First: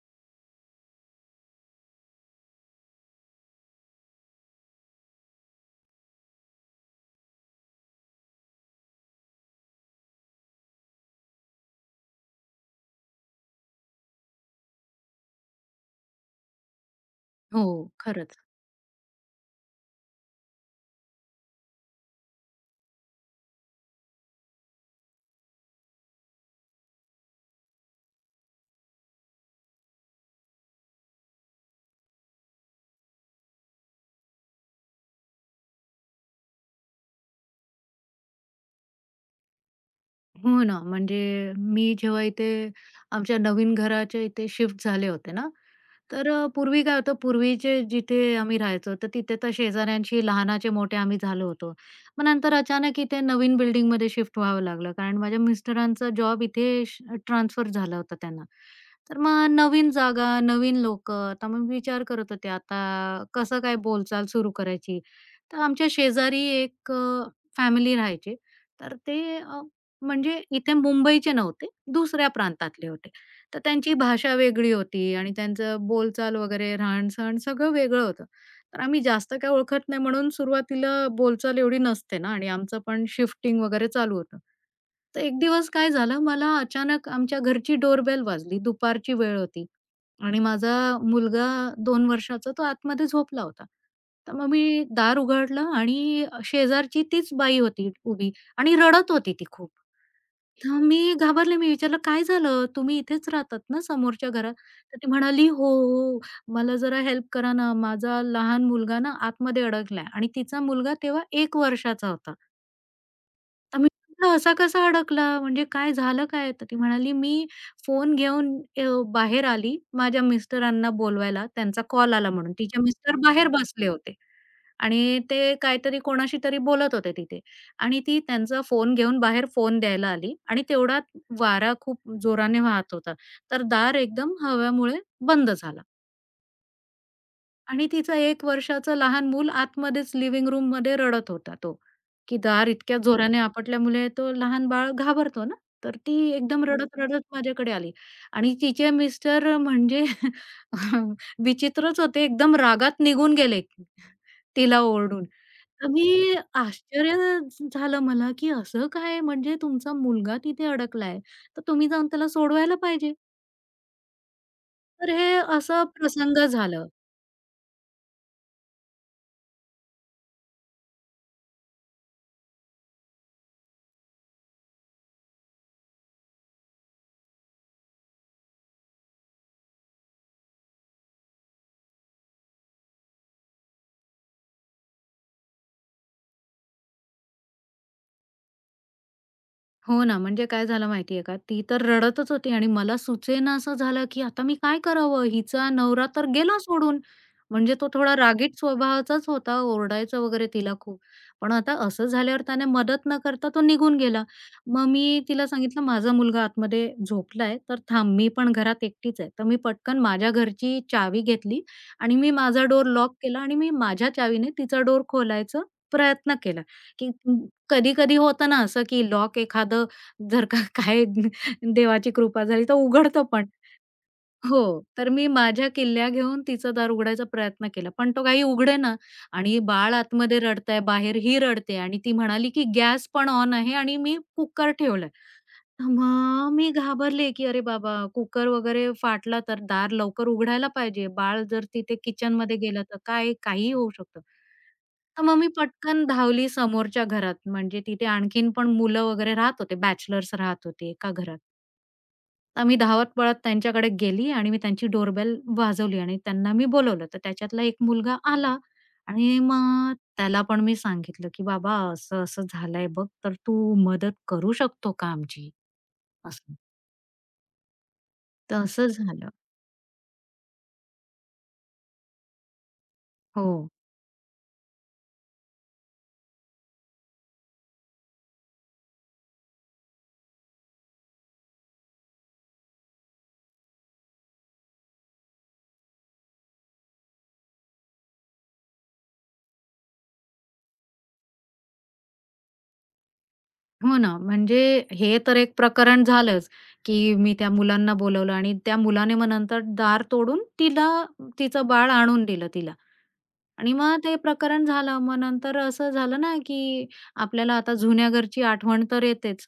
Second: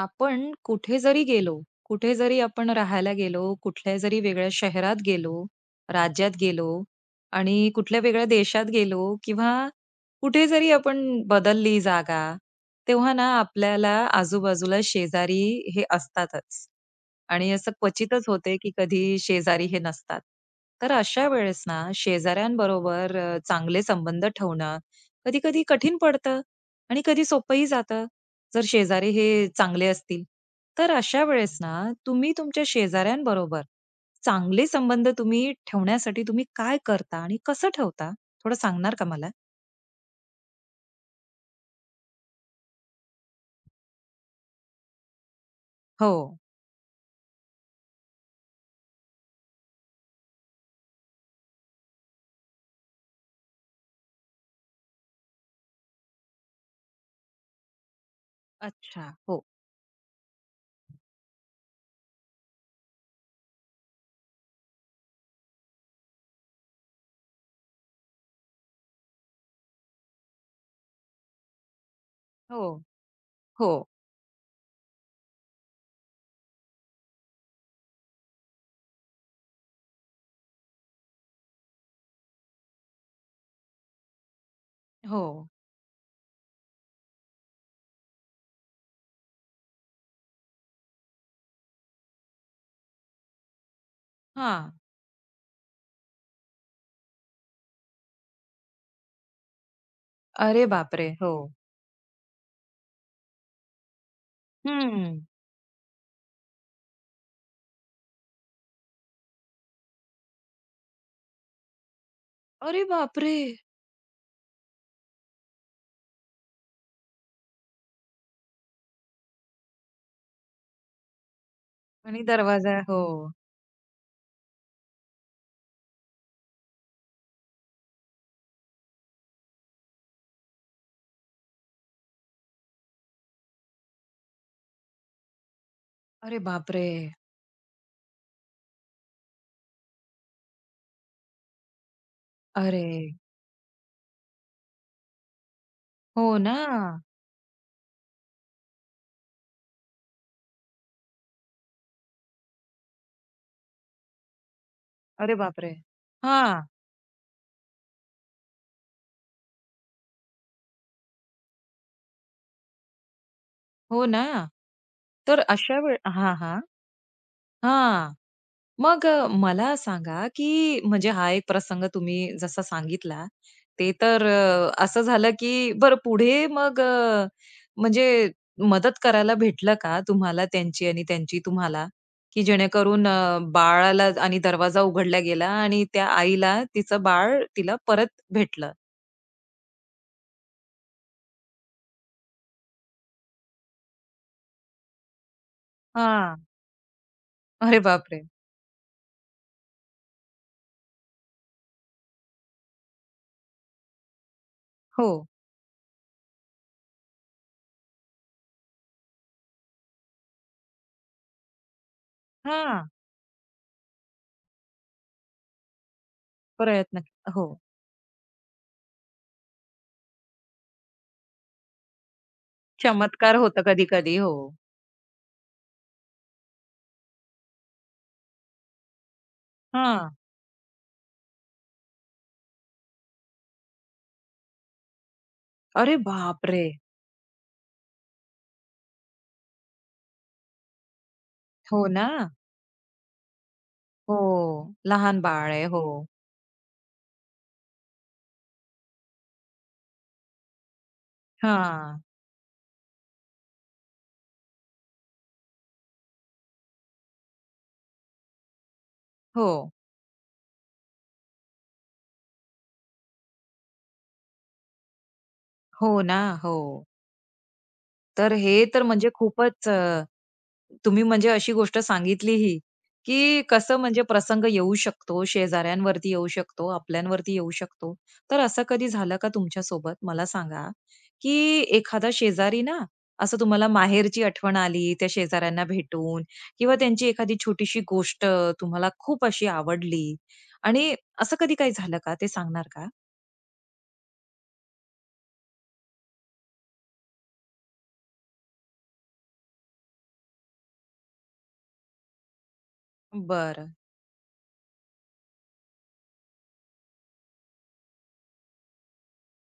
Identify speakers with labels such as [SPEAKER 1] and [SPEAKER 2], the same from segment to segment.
[SPEAKER 1] आपण कुठे जरी गेलो, कुठे जरी आपण राहायला गेलो, कुठल्या जरी वेगळ्या शहरात गेलो, राज्यात गेलो आणि कुठल्या वेगळ्या देशात गेलो किंवा कुठे जरी आपण बदलली जागा, तेव्हा ना आपल्याला आजूबाजूला शेजारी हे असतातच. आणि
[SPEAKER 2] हो,
[SPEAKER 1] असं क्वचितच
[SPEAKER 2] खरंच.
[SPEAKER 1] होते, की कधी शेजारी हे नसतात. तर अशा वेळेस ना शेजाऱ्यांबरोबर चांगले संबंध ठेवणं कधी-कधी कठीण पडतं आणि कधी सोपंही जातं, जर शेजारी हे चांगले असतील. तर अशा वेळेस ना तुम्ही तुमच्या शेजाऱ्यांबरोबर चांगले संबंध तुम्ही ठेवण्यासाठी तुम्ही काय करता आणि कसं ठेवता? थोडं सांगणार का मला?
[SPEAKER 2] हो ना, म्हणजे मी जेव्हा इथे आमच्या नवीन घराच्या इथे शिफ्ट झाले होते ना,
[SPEAKER 1] हो.
[SPEAKER 2] तर पूर्वी काय होतं, पूर्वीचे जिथे आम्ही राहायचो, तर तिथे तर शेजाऱ्यांशी लहानाचे-मोठे आम्ही झालो होतो. मग नंतर अचानक इथे नवीन बिल्डिंगमध्ये शिफ्ट व्हावं लागलं, कारण माझ्या मिस्टरांचा जॉब इथे ट्रान्सफर झाला होता त्यांना.
[SPEAKER 1] अच्छा.
[SPEAKER 2] तर
[SPEAKER 1] हो.
[SPEAKER 2] मग नवीन जागा, नवीन लोकं. तर मग विचार करत होते, आता कसं काय बोलचाल सुरू करायची. तर आमच्या शेजारी एक फॅमिली राहायची. तर म्हणजे इथे मुंबईचे नव्हते, दुसऱ्या
[SPEAKER 1] हो.
[SPEAKER 2] प्रांतातले होते. तर
[SPEAKER 1] हो.
[SPEAKER 2] त्यांची भाषा वेगळी होती आणि त्यांचं बोलचाल वगैरे, राहणसहाण सगळं वेगळं होतं. तर आम्ही जास्त काही ओळखत नाही म्हणून सुरुवातीला बोलचाल एवढी नसते ना आणि आमचं पण शिफ्टिंग वगैरे चालू होतं.
[SPEAKER 1] हो.
[SPEAKER 2] तर एक दिवस काय झालं, मला अचानक आमच्या घरची डोरबेल वाजली. दुपारची वेळ होती आणि माझा मुलगा 2 वर्षाचा तो आतमध्ये झोपला होता. तर मग
[SPEAKER 1] हां.
[SPEAKER 2] मी दार उघडलं आणि शेजारची तीच बाई होती उभी आणि रडत होती ती खूप.
[SPEAKER 1] अरे
[SPEAKER 2] हां,
[SPEAKER 1] बापरे!
[SPEAKER 2] मी
[SPEAKER 1] हो.
[SPEAKER 2] घाबरले. मी विचारलं, "काय झालं? तुम्ही इथेच राहतात ना समोरच्या घरात?" तर ती
[SPEAKER 1] हं.
[SPEAKER 2] म्हणाली, "हो, हो, हो. मला जरा हेल्प करा ना. माझा लहान मुलगा ना आतमध्ये अडकलाय" आणि तिचा मुलगा तेव्हा एक वर्षाचा होता.
[SPEAKER 1] अरे बापरे!
[SPEAKER 2] तर मी म्हटलं, "असा कसा अडकला? म्हणजे काय झालं काय?" तर ती म्हणाली, "मी फोन घेऊन अ, बाहेर आली माझ्या मिस्टरांना बोलवायला. त्यांचा कॉल
[SPEAKER 1] आणि
[SPEAKER 2] आला म्हणून."
[SPEAKER 1] दरवाजा
[SPEAKER 2] तिचे
[SPEAKER 1] हो.
[SPEAKER 2] मिस्टर बाहेर बसले होते आणि ते काहीतरी कोणाशी तरी बोलत होते तिथे आणि ती त्यांचा फोन घेऊन बाहेर फोन द्यायला आली आणि तेवढात वारा खूप जोराने वाहत होता. तर दार एकदम हवेमुळे बंद झालं.
[SPEAKER 1] अरे बापरे!
[SPEAKER 2] आणि तिचं एक वर्षाचं लहान मूल आतमध्येच लिव्हिंग रूममध्ये रडत होता तो, की दार
[SPEAKER 1] अरे!
[SPEAKER 2] इतक्या जोराने आपटल्यामुळे तो लहान बाळ घाबरतो ना, तर ती
[SPEAKER 1] हो ना.
[SPEAKER 2] एकदम रडत बरोबर. रडत-रडत माझ्याकडे आली आणि तिचे मिस्टर म्हणजे विचित्रच होते, एकदम रागात निघून गेले तिला ओरडून.
[SPEAKER 1] अरे बापरे!
[SPEAKER 2] तर मी
[SPEAKER 1] हां.
[SPEAKER 2] आश्चर्य झालं मला, की असं काय म्हणजे तुमचा मुलगा तिथे अडकलाय, तर तुम्ही जाऊन त्याला सोडवायला पाहिजे.
[SPEAKER 1] हो ना.
[SPEAKER 2] तर हे
[SPEAKER 1] तर अशा
[SPEAKER 2] असं
[SPEAKER 1] वेळ हां,
[SPEAKER 2] प्रसंग
[SPEAKER 1] हां.
[SPEAKER 2] झाला.
[SPEAKER 1] हां. मग मला सांगा, की म्हणजे हा एक प्रसंग तुम्ही जसा सांगितला, ते तर असं झालं, की बरं पुढे मग म्हणजे मदत करायला भेटलं का तुम्हाला त्यांची आणि त्यांची तुम्हाला? की जेणेकरून बाळाला आणि दरवाजा उघडला गेला आणि त्या आईला तिचं बाळ तिला परत भेटलं?
[SPEAKER 2] हो ना, म्हणजे काय झालं माहितीये का, ती तर रडतच होती आणि मला सुचेना असं झालं, की आता मी काय करावं? हिचा नवरा तर
[SPEAKER 1] हां.
[SPEAKER 2] गेला सोडून. म्हणजे
[SPEAKER 1] अरे
[SPEAKER 2] तो थोडा
[SPEAKER 1] बापरे!
[SPEAKER 2] रागीट स्वभावाचाच होता, ओरडायचा वगैरे तिला खूप. पण आता असं झाल्यावर त्याने मदत न करता तो निघून गेला. मग
[SPEAKER 1] हो.
[SPEAKER 2] मी तिला सांगितलं, "माझा मुलगा आतमध्ये झोपलाय, तर थांब मी पण घरात एकटीच आहे." तर मी पटकन माझ्या घरची चावी घेतली आणि मी माझा डोर
[SPEAKER 1] हां.
[SPEAKER 2] लॉक केला आणि मी माझ्या चावीने तिचा डोर खोलायचा प्रयत्न केला.
[SPEAKER 1] प्रयत्न
[SPEAKER 2] की
[SPEAKER 1] हो.
[SPEAKER 2] कधी-कधी होतं ना असं, की लॉक एखादं जर का काय देवाची कृपा झाली तर उघडतं
[SPEAKER 1] चमत्कार
[SPEAKER 2] पण.
[SPEAKER 1] होतं कधी-कधी. हो.
[SPEAKER 2] हो, तर मी माझ्या किल्ल्या घेऊन तिचं दार उघडायचा प्रयत्न केला, पण तो काही उघडेना आणि बाळ
[SPEAKER 1] हां.
[SPEAKER 2] आतमध्ये रडतंय, बाहेर ही रडते आणि ती म्हणाली, की "गॅस पण ऑन आहे" आणि मी कुकर ठेवला.
[SPEAKER 1] अरे
[SPEAKER 2] मग
[SPEAKER 1] बापरे!
[SPEAKER 2] मी घाबरले, की अरे बाबा कुकर वगैरे फाटला तर दार लवकर उघडायला पाहिजे. बाळ जर
[SPEAKER 1] हो
[SPEAKER 2] तिथे
[SPEAKER 1] ना.
[SPEAKER 2] किचनमध्ये गेलं तर काय काहीही होऊ
[SPEAKER 1] हो.
[SPEAKER 2] शकतं.
[SPEAKER 1] लहान
[SPEAKER 2] तर मग मी
[SPEAKER 1] बाळ आहे. हो.
[SPEAKER 2] पटकन धावली समोरच्या घरात. म्हणजे तिथे आणखीन पण मुलं वगैरे राहत होते, बॅचलर्स राहत होते एका घरात.
[SPEAKER 1] हां.
[SPEAKER 2] तर मी धावत-पळत त्यांच्याकडे गेली आणि मी त्यांची डोरबेल वाजवली आणि त्यांना मी बोलावलं. तर त्याच्यातला एक मुलगा आला आणि
[SPEAKER 1] हो.
[SPEAKER 2] मग त्याला पण मी सांगितलं, की "बाबा असं-असं झालंय बघ, तर तू मदत करू शकतो का आमची?"
[SPEAKER 1] हो ना. हो.
[SPEAKER 2] असं.
[SPEAKER 1] तर हे तर
[SPEAKER 2] तसं
[SPEAKER 1] म्हणजे
[SPEAKER 2] झालं.
[SPEAKER 1] खूपच तुम्ही म्हणजे अशी गोष्ट सांगितली ही, की
[SPEAKER 2] हो.
[SPEAKER 1] कसं म्हणजे प्रसंग येऊ शकतो, शेजाऱ्यांवरती येऊ शकतो, आपल्यांवरती येऊ शकतो. तर असं कधी झालं का तुमच्यासोबत? मला सांगा, की एखादा शेजारी ना, असं तुम्हाला माहेरची आठवण आली त्या शेजाऱ्यांना भेटून किंवा त्यांची एखादी छोटीशी गोष्ट तुम्हाला खूप अशी आवडली आणि असं कधी काही झालं का? ते सांगणार का?
[SPEAKER 2] हो ना. म्हणजे हे तर एक प्रकरण झालंच, की मी त्या मुलांना बोलावलं आणि त्या मुलाने मग नंतर दार तोडून तिला तिचं बाळ आणून दिलं तिला.
[SPEAKER 1] बर,
[SPEAKER 2] आणि मग ते प्रकरण झालं. मग नंतर असं झालं ना, की आपल्याला आता जुन्या घरची आठवण तर येतेच.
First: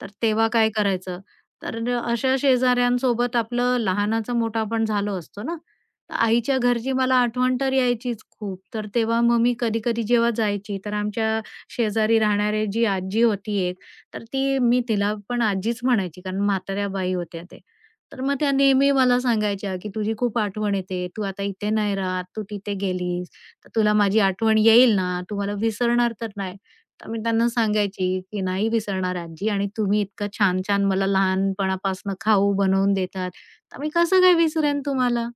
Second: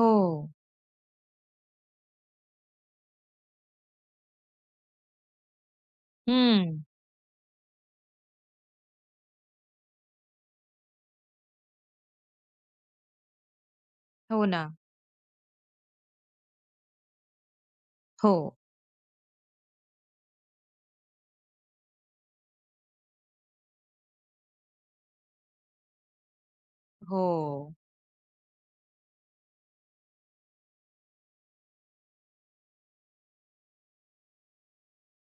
[SPEAKER 2] तर तेव्हा काय करायचं? तर अशा शेजाऱ्यांसोबत आपलं लहानाचा मोठा आपण झालो असतो ना, तर आईच्या
[SPEAKER 1] हं.
[SPEAKER 2] घरची मला आठवण तर यायचीच खूप. तर तेव्हा मग मी कधी-कधी जेव्हा जायची, तर आमच्या शेजारी राहणारी जी आजी होती एक, तर
[SPEAKER 1] हो
[SPEAKER 2] ती
[SPEAKER 1] ना.
[SPEAKER 2] मी तिला पण आजीच म्हणायची, कारण म्हाताऱ्या बाई होत्या ते. तर मग
[SPEAKER 1] हो.
[SPEAKER 2] त्या नेहमी मला सांगायच्या, की "तुझी खूप आठवण येते. तू आता इथे नाही राहत, तू तिथे गेलीस." तर तुला माझी आठवण येईल ना, तू मला विसरणार तर नाही. तर मी
[SPEAKER 1] हो.
[SPEAKER 2] त्यांना सांगायची, की "नाही विसरणार आजी आणि तुम्ही इतकं छान-छान मला लहानपणापासून खाऊ बनवून देतात, तर मी कसं काय विसरेन तुम्हाला?"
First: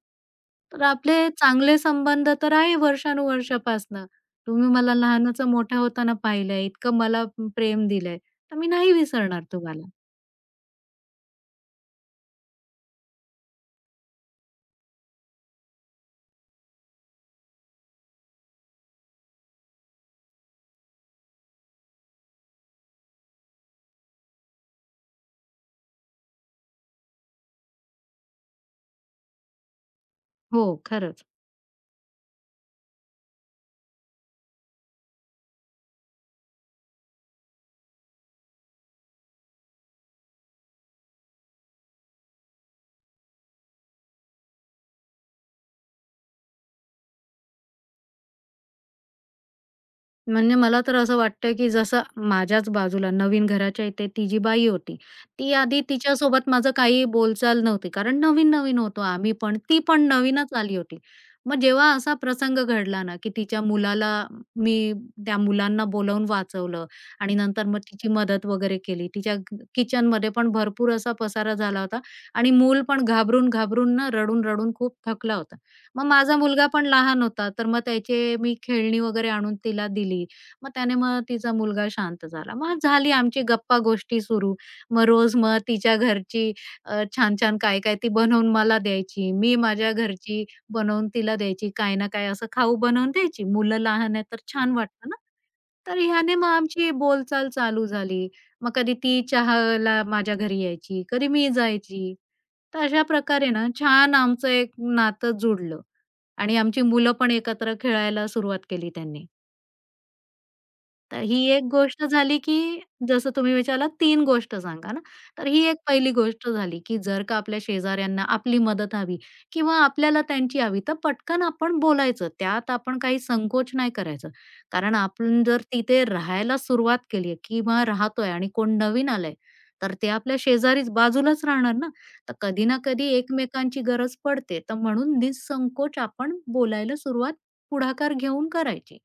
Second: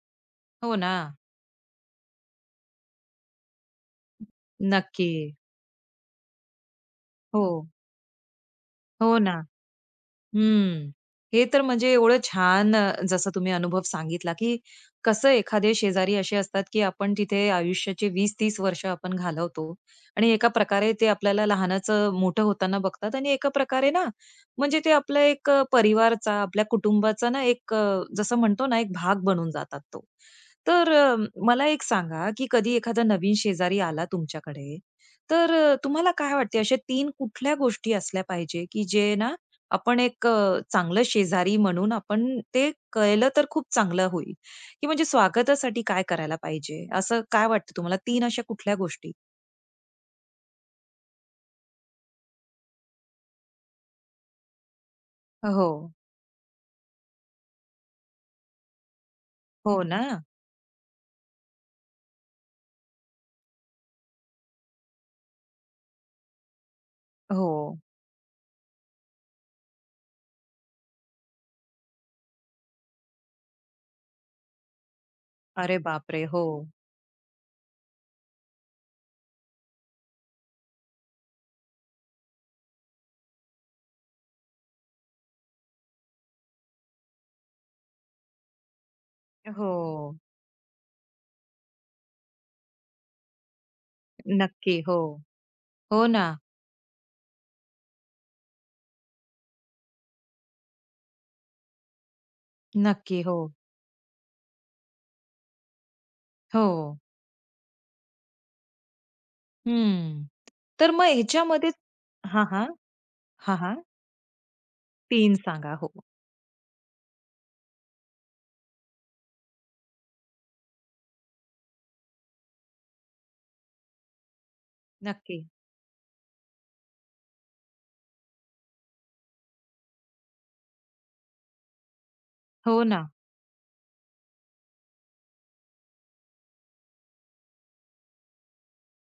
[SPEAKER 1] हो
[SPEAKER 2] तर
[SPEAKER 1] ना.
[SPEAKER 2] आपले चांगले संबंध तर आहे वर्षानुवर्षापासनं. तुम्ही मला
[SPEAKER 1] नक्की.
[SPEAKER 2] लहानाचं मोठं होताना पाहिलंय, इतकं मला
[SPEAKER 1] हो.
[SPEAKER 2] प्रेम दिलंय, तर मी नाही
[SPEAKER 1] हो ना.
[SPEAKER 2] विसरणार तुम्हाला.
[SPEAKER 1] हम्म. हे तर म्हणजे एवढं छान जसं तुम्ही अनुभव सांगितला, की कसं एखादे शेजारी असे असतात, की आपण तिथे आयुष्याचे 20-30 वर्ष आपण घालवतो आणि एका प्रकारे ते आपल्याला लहानाचं मोठं होताना बघतात आणि एका प्रकारे ना, म्हणजे ते आपला एक परिवारचा, आपल्या कुटुंबाचा ना एक जसं म्हणतो ना, एक भाग बनून जातात तो.
[SPEAKER 2] हो,
[SPEAKER 1] तर
[SPEAKER 2] खरंच.
[SPEAKER 1] मला एक सांगा, की कधी एखादा नवीन शेजारी आला तुमच्याकडे, तर तुम्हाला काय वाटते अशा 3 कुठल्या गोष्टी असल्या पाहिजे, की जे ना आपण एक चांगलं शेजारी म्हणून आपण ते कळलं तर खूप चांगलं होईल, की म्हणजे स्वागतासाठी काय करायला पाहिजे? असं काय वाटतं तुम्हाला तीन अशा कुठल्या गोष्टी?
[SPEAKER 2] म्हणजे मला तर असं वाटतं, की जसं माझ्याच बाजूला नवीन घराच्या इथे ती जी बाई होती, ती
[SPEAKER 1] हो.
[SPEAKER 2] आधी तिच्यासोबत माझं काही बोलचाल नव्हती. कारण नवीन-नवीन होतो आम्ही पण, ती
[SPEAKER 1] हो ना?
[SPEAKER 2] पण नवीनच आली होती. मग जेव्हा असा प्रसंग घडला ना, की तिच्या मुलाला मी त्या मुलांना बोलावून वाचवलं आणि
[SPEAKER 1] हो.
[SPEAKER 2] नंतर मग तिची मदत वगैरे केली. तिच्या किचनमध्ये पण भरपूर असा पसारा झाला होता आणि मूल पण घाबरून-घाबरून ना, रडून-रडून खूप थकला होता.
[SPEAKER 1] अरे
[SPEAKER 2] मग
[SPEAKER 1] बापरे!
[SPEAKER 2] माझा
[SPEAKER 1] हो.
[SPEAKER 2] मुलगा पण लहान होता, तर मग त्याचे मी खेळणी वगैरे आणून तिला दिली. मग त्याने मग तिचा मुलगा शांत झाला. मग झाली आमची गप्पा-गोष्टी सुरू. मग रोज मग तिच्या घरची छान-छान काय-काय ती बनवून मला द्यायची. मी
[SPEAKER 1] हो.
[SPEAKER 2] माझ्या घरची बनवून तिला द्यायची. काही ना काही असं खाऊ बनवून द्यायची. मुलं लहान आहेत तर छान
[SPEAKER 1] नक्की. हो.
[SPEAKER 2] वाटतं ना. तर
[SPEAKER 1] हो ना.
[SPEAKER 2] ह्याने मग आमची बोलचाल चालू झाली. मग कधी ती चहाला माझ्या घरी यायची, कधी मी जायची. तर अशा
[SPEAKER 1] नक्की. हो.
[SPEAKER 2] प्रकारे ना छान आमचं एक नातं जुडलं. आणि
[SPEAKER 1] हो.
[SPEAKER 2] आमची मुलं पण एकत्र खेळायला सुरुवात केली त्यांनी.
[SPEAKER 1] हं. तर मग
[SPEAKER 2] तर ही एक
[SPEAKER 1] ह्याच्यामध्ये
[SPEAKER 2] गोष्ट झाली,
[SPEAKER 1] हां, हां.
[SPEAKER 2] की जसं तुम्ही
[SPEAKER 1] हां, हां.
[SPEAKER 2] विचारलात 3 गोष्ट सांगा ना.
[SPEAKER 1] 3
[SPEAKER 2] तर ही
[SPEAKER 1] सांगा.
[SPEAKER 2] एक
[SPEAKER 1] हो.
[SPEAKER 2] पहिली गोष्ट झाली, की जर का आपल्या शेजाऱ्यांना आपली मदत हवी किंवा आपल्याला त्यांची हवी, तर पटकन आपण बोलायचं. त्यात आपण काही संकोच नाही करायचं. कारण
[SPEAKER 1] नक्की.
[SPEAKER 2] आपण जर तिथे राहायला सुरुवात केली किंवा राहतोय आणि कोण नवीन आलंय, तर ते आपल्या शेजारीच बाजूलाच राहणार ना. तर कधी ना
[SPEAKER 1] हो ना.
[SPEAKER 2] कधी एकमेकांची गरज पडते. तर म्हणून निःसंकोच आपण बोलायला सुरुवात पुढाकार घेऊन करायची.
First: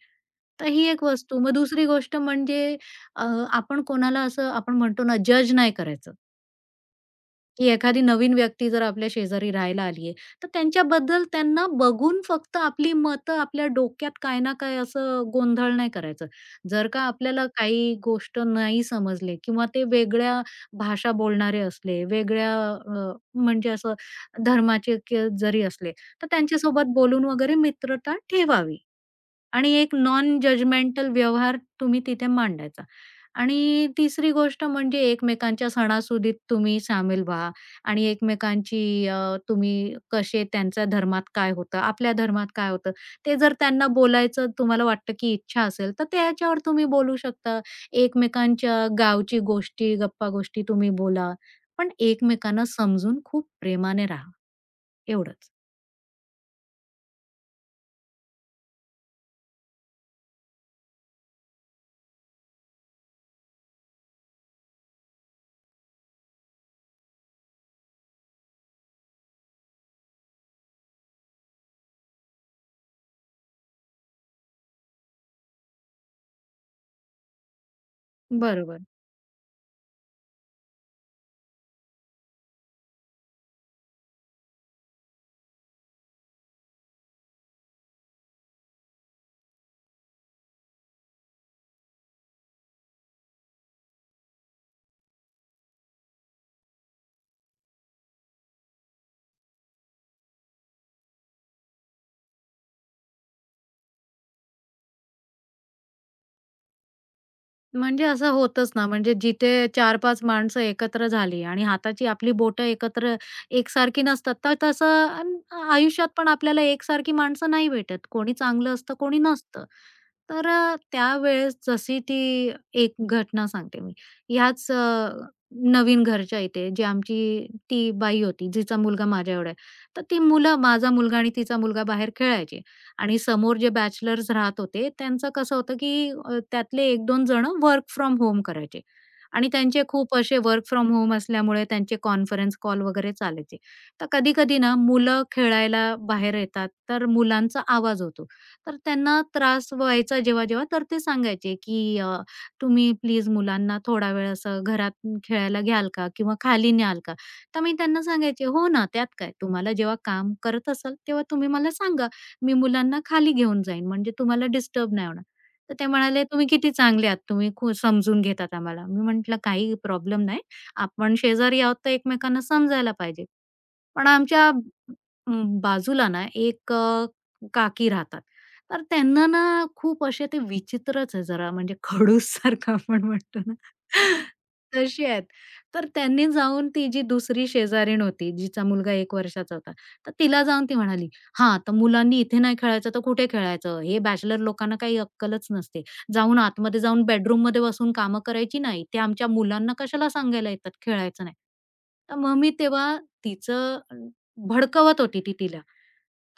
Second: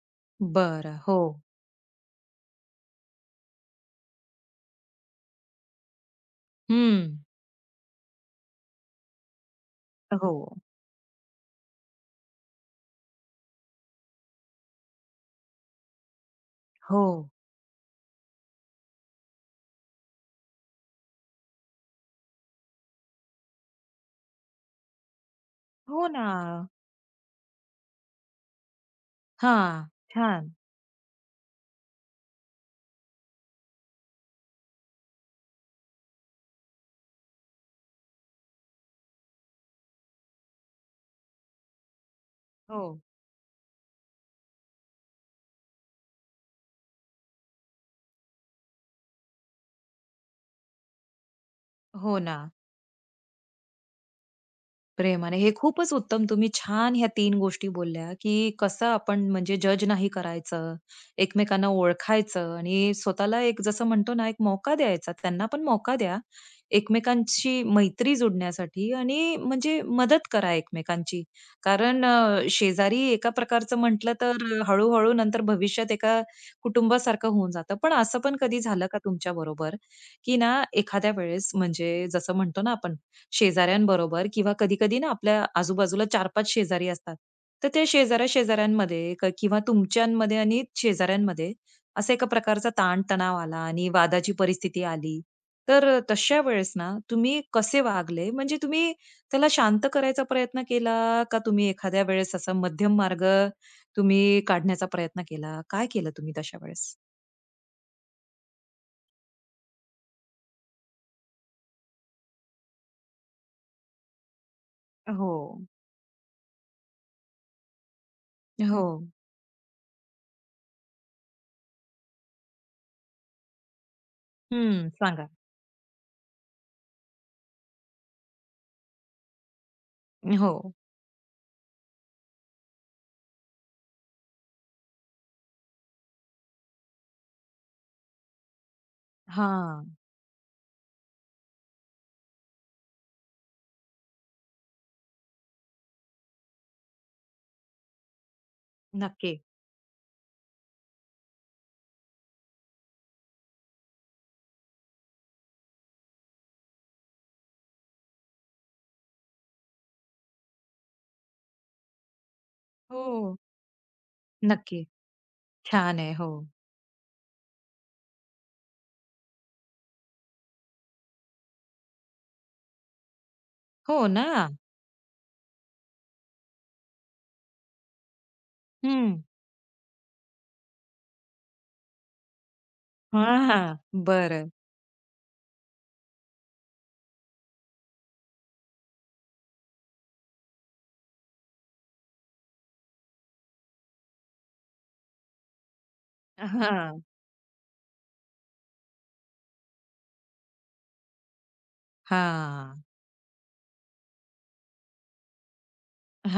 [SPEAKER 2] तर ही
[SPEAKER 1] बरं.
[SPEAKER 2] एक
[SPEAKER 1] हो.
[SPEAKER 2] वस्तू. मग दुसरी गोष्ट म्हणजे अ, आपण कोणाला असं आपण म्हणतो ना, जज नाही करायचं,
[SPEAKER 1] हं.
[SPEAKER 2] की एखादी नवीन व्यक्ती जर आपल्या शेजारी राहायला आली आहे,
[SPEAKER 1] हो.
[SPEAKER 2] तर त्यांच्याबद्दल त्यांना बघून फक्त आपली मतं आपल्या डोक्यात काय ना काय असं गोंधळ नाही करायचं. जर का
[SPEAKER 1] हो.
[SPEAKER 2] आपल्याला काही गोष्ट नाही समजली किंवा ते वेगळ्या भाषा बोलणारे असले, म्हणजे असं धर्माचे क जरी असले,
[SPEAKER 1] हो ना.
[SPEAKER 2] तर त्यांच्यासोबत बोलून वगैरे मित्रता ठेवावी.
[SPEAKER 1] हा,
[SPEAKER 2] आणि एक नॉन
[SPEAKER 1] छान.
[SPEAKER 2] जजमेंटल व्यवहार तुम्ही तिथे मांडायचा. आणि तिसरी गोष्ट म्हणजे एकमेकांच्या सणासुदीत तुम्ही सामील व्हा आणि एकमेकांची अ, तुम्ही कसे त्यांच्या धर्मात काय होतं, आपल्या धर्मात काय
[SPEAKER 1] हो.
[SPEAKER 2] होतं, ते जर त्यांना बोलायचं तुम्हाला वाटतं की इच्छा असेल, तर त्याच्यावर तुम्ही बोलू शकता. एकमेकांच्या गावची गोष्टी, गप्पा-गोष्टी तुम्ही बोला. पण
[SPEAKER 1] हो ना.
[SPEAKER 2] एकमेकांना समजून खूप प्रेमाने राहा,
[SPEAKER 1] प्रेमाने. हे
[SPEAKER 2] एवढंच.
[SPEAKER 1] खूपच उत्तम तुम्ही छान ह्या तीन गोष्टी बोलल्या, की कसं आपण म्हणजे जज नाही करायचं, एकमेकांना ओळखायचं आणि स्वतःला एक जसं म्हणतो ना, एक मौका द्यायचा. त्यांना पण मौका द्या. एकमेकांशी मैत्री जोडण्यासाठी आणि म्हणजे मदत करा एकमेकांची. कारण शेजारी एका प्रकारचं म्हटलं तर नंतर भविष्यात एका कुटुंबासारखं होऊन जातं. पण असं पण कधी
[SPEAKER 2] बरोबर.
[SPEAKER 1] झालं का तुमच्याबरोबर, की ना एखाद्या वेळेस म्हणजे जसं म्हणतो ना आपण शेजाऱ्यांबरोबर किंवा कधी-कधी ना आपल्या आजूबाजूला 4-5 शेजारी असतात. तर त्या शेजाऱ्या-शेजाऱ्यांमध्ये किंवा तुमच्यांमध्ये आणि शेजाऱ्यांमध्ये असा एका प्रकारचा ताण-तणाव आला आणि वादाची परिस्थिती आली. तर तशा वेळेस ना तुम्ही कसे वागले? म्हणजे तुम्ही त्याला शांत करायचा प्रयत्न केला का तुम्ही एखाद्या वेळेस असा मध्यम मार्ग तुम्ही काढण्याचा प्रयत्न केला? काय केलं तुम्ही तशा वेळेस?
[SPEAKER 2] म्हणजे असं होतच ना, म्हणजे जिथे 4-5 माणसं एकत्र झाली आणि हाताची आपली बोटं एकत्र एकसारखी नसतात, तर तसं
[SPEAKER 1] हो.
[SPEAKER 2] अन आयुष्यात पण आपल्याला एकसारखी माणसं नाही भेटत. कोणी चांगलं
[SPEAKER 1] हो.
[SPEAKER 2] असतं, कोणी नसतं. तर त्यावेळेस जशी ती एक घटना सांगते मी. ह्याच
[SPEAKER 1] हं,
[SPEAKER 2] अ,
[SPEAKER 1] सांगा.
[SPEAKER 2] नवीन घरच्या इथे जी आमची ती बाई होती, जिचा मुलगा माझ्या एवढा आहे. तर ती
[SPEAKER 1] हो.
[SPEAKER 2] मुलं माझा मुलगा आणि तिचा मुलगा बाहेर खेळायचे. आणि समोर जे बॅचलर्स राहत होते त्यांचं कसं होतं, की त्यातले 1-2 जण वर्क फ्रॉम होम करायचे आणि त्यांचे
[SPEAKER 1] हां.
[SPEAKER 2] खूप असे वर्क फ्रॉम होम असल्यामुळे त्यांचे कॉन्फरन्स कॉल वगैरे चालायचे. तर कधी-कधी ना मुलं खेळायला बाहेर येतात, तर मुलांचा आवाज होतो. तर त्यांना
[SPEAKER 1] नक्की.
[SPEAKER 2] त्रास व्हायचा जेव्हा-जेव्हा तर ते सांगायचे, की "तुम्ही प्लीज मुलांना थोडा वेळ असं घरात खेळायला घ्याल का? किंवा खाली न्याल का?" तर मी त्यांना सांगायचे, "हो ना, त्यात काय? तुम्हाला जेव्हा काम करत असाल, तेव्हा तुम्ही मला सांगा." मी मुलांना खाली
[SPEAKER 1] हो.
[SPEAKER 2] घेऊन जाईन म्हणजे तुम्हाला
[SPEAKER 1] नक्की.
[SPEAKER 2] डिस्टर्ब नाही होणार. तर ते
[SPEAKER 1] छान आहे.
[SPEAKER 2] म्हणाले,
[SPEAKER 1] हो.
[SPEAKER 2] "तुम्ही किती चांगले आहात. तुम्ही खूप समजून घेतात आम्हाला." मी म्हटलं, "काही प्रॉब्लेम नाही. आपण शेजारी आहोत तर एकमेकांना समजायला पाहिजे."
[SPEAKER 1] हो
[SPEAKER 2] पण
[SPEAKER 1] ना.
[SPEAKER 2] आमच्या बाजूला ना एक काकी राहतात. तर
[SPEAKER 1] हं.
[SPEAKER 2] त्यांना ना खूप असे ते विचित्रच आहे जरा म्हणजे खडूस सारखं आपण म्हणतो ना,
[SPEAKER 1] हां, बर, बरं.
[SPEAKER 2] तशी आहेत. तर त्यांनी जाऊन ती जी दुसरी शेजारीण होती, जिचा मुलगा एक वर्षाचा होता, तर तिला जाऊन ती म्हणाली, "हां, तर मुलांनी इथे नाही खेळायचं तर कुठे खेळायचं? हे बॅचलर लोकांना काही अक्कलच नसते. जाऊन आतमध्ये
[SPEAKER 1] हां.
[SPEAKER 2] जाऊन बेडरूममध्ये बसून कामं करायची नाही. ते आमच्या मुलांना कशाला सांगायला येतात खेळायचं नाही." तर मग मी
[SPEAKER 1] हां.
[SPEAKER 2] तेव्हा तिचं अ, भडकवत होती ती तिला.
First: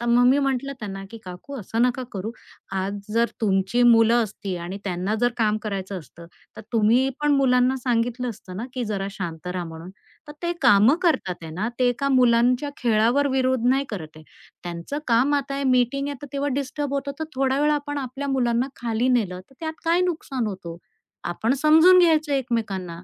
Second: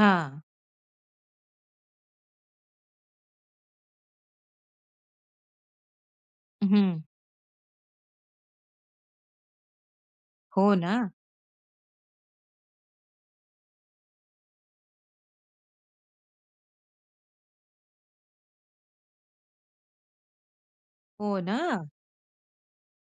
[SPEAKER 2] तर मग मी म्हटलं त्यांना, की "काकू असं नका करू. आज जर तुमची मुलं असती आणि त्यांना जर काम करायचं असतं, तर तुम्ही पण मुलांना सांगितलं असतं ना, की जरा शांत राहा म्हणून. तर ते
[SPEAKER 1] हो ना.
[SPEAKER 2] कामं करतात आहे ना, ते एका मुलांच्या खेळावर विरोध नाही करत आहे. त्यांचं काम आता आहे, मीटिंग आहे, तर तेव्हा डिस्टर्ब होतं. तर थोडा वेळ आपण आपल्या मुलांना खाली नेलं, तर त्यात काय नुकसान होतो?
[SPEAKER 1] हो
[SPEAKER 2] आपण
[SPEAKER 1] ना.
[SPEAKER 2] समजून घ्यायचं एकमेकांना."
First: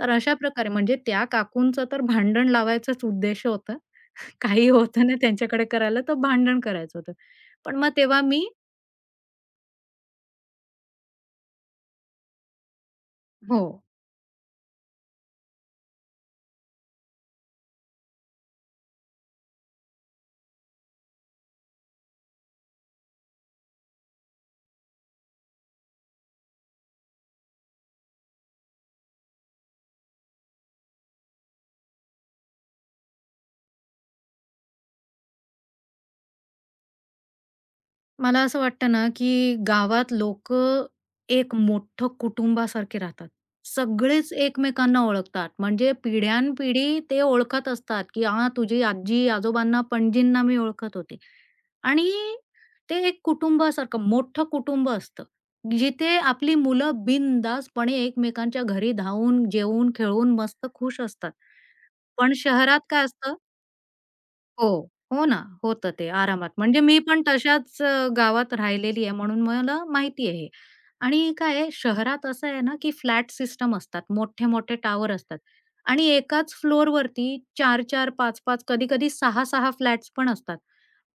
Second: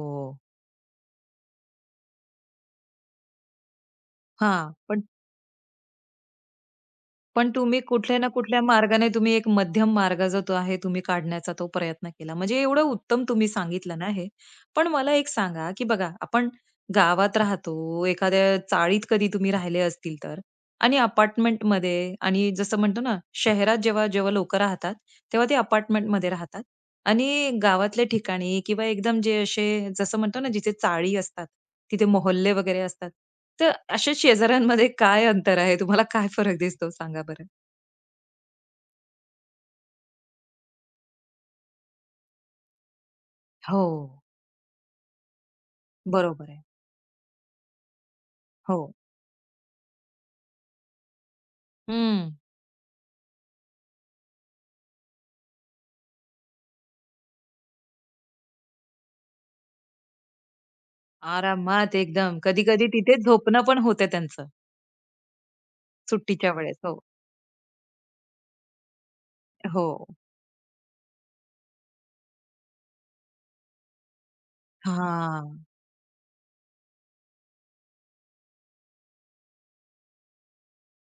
[SPEAKER 2] तर अशा प्रकारे म्हणजे त्या काकूंचं तर भांडण लावायचाच उद्देश होता. काही
[SPEAKER 1] हां.
[SPEAKER 2] होतं ना त्यांच्याकडे करायला, तर भांडण करायचं होतं.
[SPEAKER 1] पण
[SPEAKER 2] पण
[SPEAKER 1] तुम्ही
[SPEAKER 2] मग
[SPEAKER 1] कुठल्या
[SPEAKER 2] तेव्हा
[SPEAKER 1] ना
[SPEAKER 2] मी
[SPEAKER 1] कुठल्या मार्गाने तुम्ही एक मध्यम मार्ग जो तो आहे तुम्ही काढण्याचा तो प्रयत्न केला. म्हणजे एवढं उत्तम तुम्ही
[SPEAKER 2] हो.
[SPEAKER 1] सांगितलं ना हे. पण मला एक सांगा, की बघा आपण गावात राहतो, एखाद्या चाळीत कधी तुम्ही राहिले असतील तर आणि अपार्टमेंटमध्ये आणि जसं म्हणतो ना, शहरात जेव्हा-जेव्हा लोकं राहतात, तेव्हा ते अपार्टमेंटमध्ये राहतात आणि गावातल्या ठिकाणी किंवा एकदम जे असे जसं म्हणतो ना, जिथे चाळी असतात, तिथे मोहल्ले वगैरे असतात. तर अशा शेजाऱ्यांमध्ये काय अंतर आहे? तुम्हाला काय फरक दिसतो सांगा बरं?
[SPEAKER 2] मला असं वाटतं ना, की गावात लोक एक मोठं कुटुंबासारखे राहतात.
[SPEAKER 1] हो.
[SPEAKER 2] सगळेच एकमेकांना ओळखतात. म्हणजे
[SPEAKER 1] बरोबर आहे.
[SPEAKER 2] पिढ्यानपिढी ते ओळखत असतात, की हां,
[SPEAKER 1] हो.
[SPEAKER 2] तुझी आजी-आजोबांना, पणजींना मी ओळखत होते. आणि
[SPEAKER 1] हं.
[SPEAKER 2] ते एक कुटुंबासारखं मोठं कुटुंब असतं, जिथे आपली मुलं बिनधास्तपणे एकमेकांच्या घरी धावून, जेवून, खेळून मस्त खुश असतात.
[SPEAKER 1] आरामात
[SPEAKER 2] पण
[SPEAKER 1] एकदम.
[SPEAKER 2] शहरात
[SPEAKER 1] कधी-कधी
[SPEAKER 2] काय
[SPEAKER 1] तिथेच
[SPEAKER 2] असतं
[SPEAKER 1] झोपणं पण होते त्यांचं
[SPEAKER 2] हो, हो ना. होतं ते आरामात.
[SPEAKER 1] सुट्टीच्या वेळेस.
[SPEAKER 2] म्हणजे
[SPEAKER 1] हो.
[SPEAKER 2] मी पण तशाच गावात राहिलेली आहे म्हणून मला
[SPEAKER 1] हो.
[SPEAKER 2] माहिती आहे. आणि काय आहे शहरात असं आहे ना, की फ्लॅट सिस्टम असतात. मोठे-मोठे टावर असतात
[SPEAKER 1] हां.
[SPEAKER 2] आणि एकाच फ्लोरवरती चार-चार पाच-पाच, कधी-कधी सहा 6 फ्लॅट्स पण असतात.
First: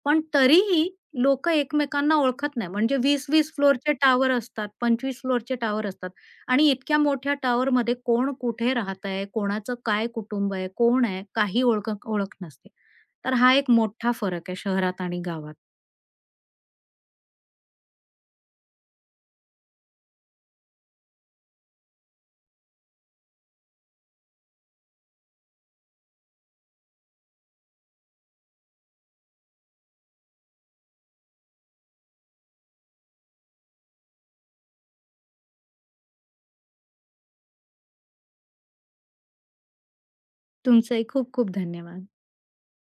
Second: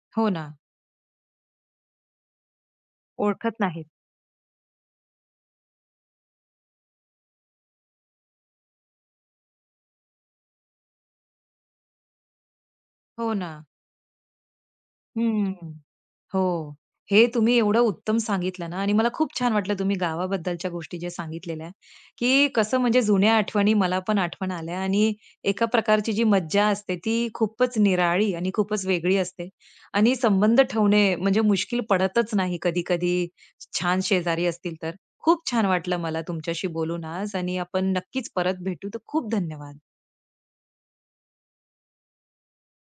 [SPEAKER 2] पण
[SPEAKER 1] हो ना.
[SPEAKER 2] तरीही लोकं एकमेकांना ओळखत नाही. म्हणजे 20-20
[SPEAKER 1] ओळखत नाहीत.
[SPEAKER 2] फ्लोरचे टॉवर असतात, 25 फ्लोरचे टॉवर असतात आणि इतक्या मोठ्या टॉवरमध्ये कोण कुठे राहत आहे, कोणाचं काय कुटुंब आहे, कोण आहे, काही ओळख ओळख नसते.
[SPEAKER 1] हो
[SPEAKER 2] तर
[SPEAKER 1] ना.
[SPEAKER 2] हा एक मोठा फरक आहे शहरात आणि गावात.
[SPEAKER 1] हं. हो. हे तुम्ही एवढं उत्तम सांगितलं ना आणि मला खूप छान वाटलं तुम्ही गावाबद्दलच्या गोष्टी जे सांगितलेल्या, की कसं म्हणजे जुन्या आठवणी मला पण आठवण आल्या आणि एका प्रकारची जी मज्जा असते ती खूपच निराळी आणि खूपच वेगळी असते आणि संबंध ठेवणे म्हणजे मुश्कील पडतच नाही कधी-कधी छान शेजारी असतील तर. खूप छान वाटलं मला तुमच्याशी बोलून आज आणि आपण नक्कीच परत भेटू. तर खूप धन्यवाद.
[SPEAKER 2] तुमचंही खूप खूप धन्यवाद.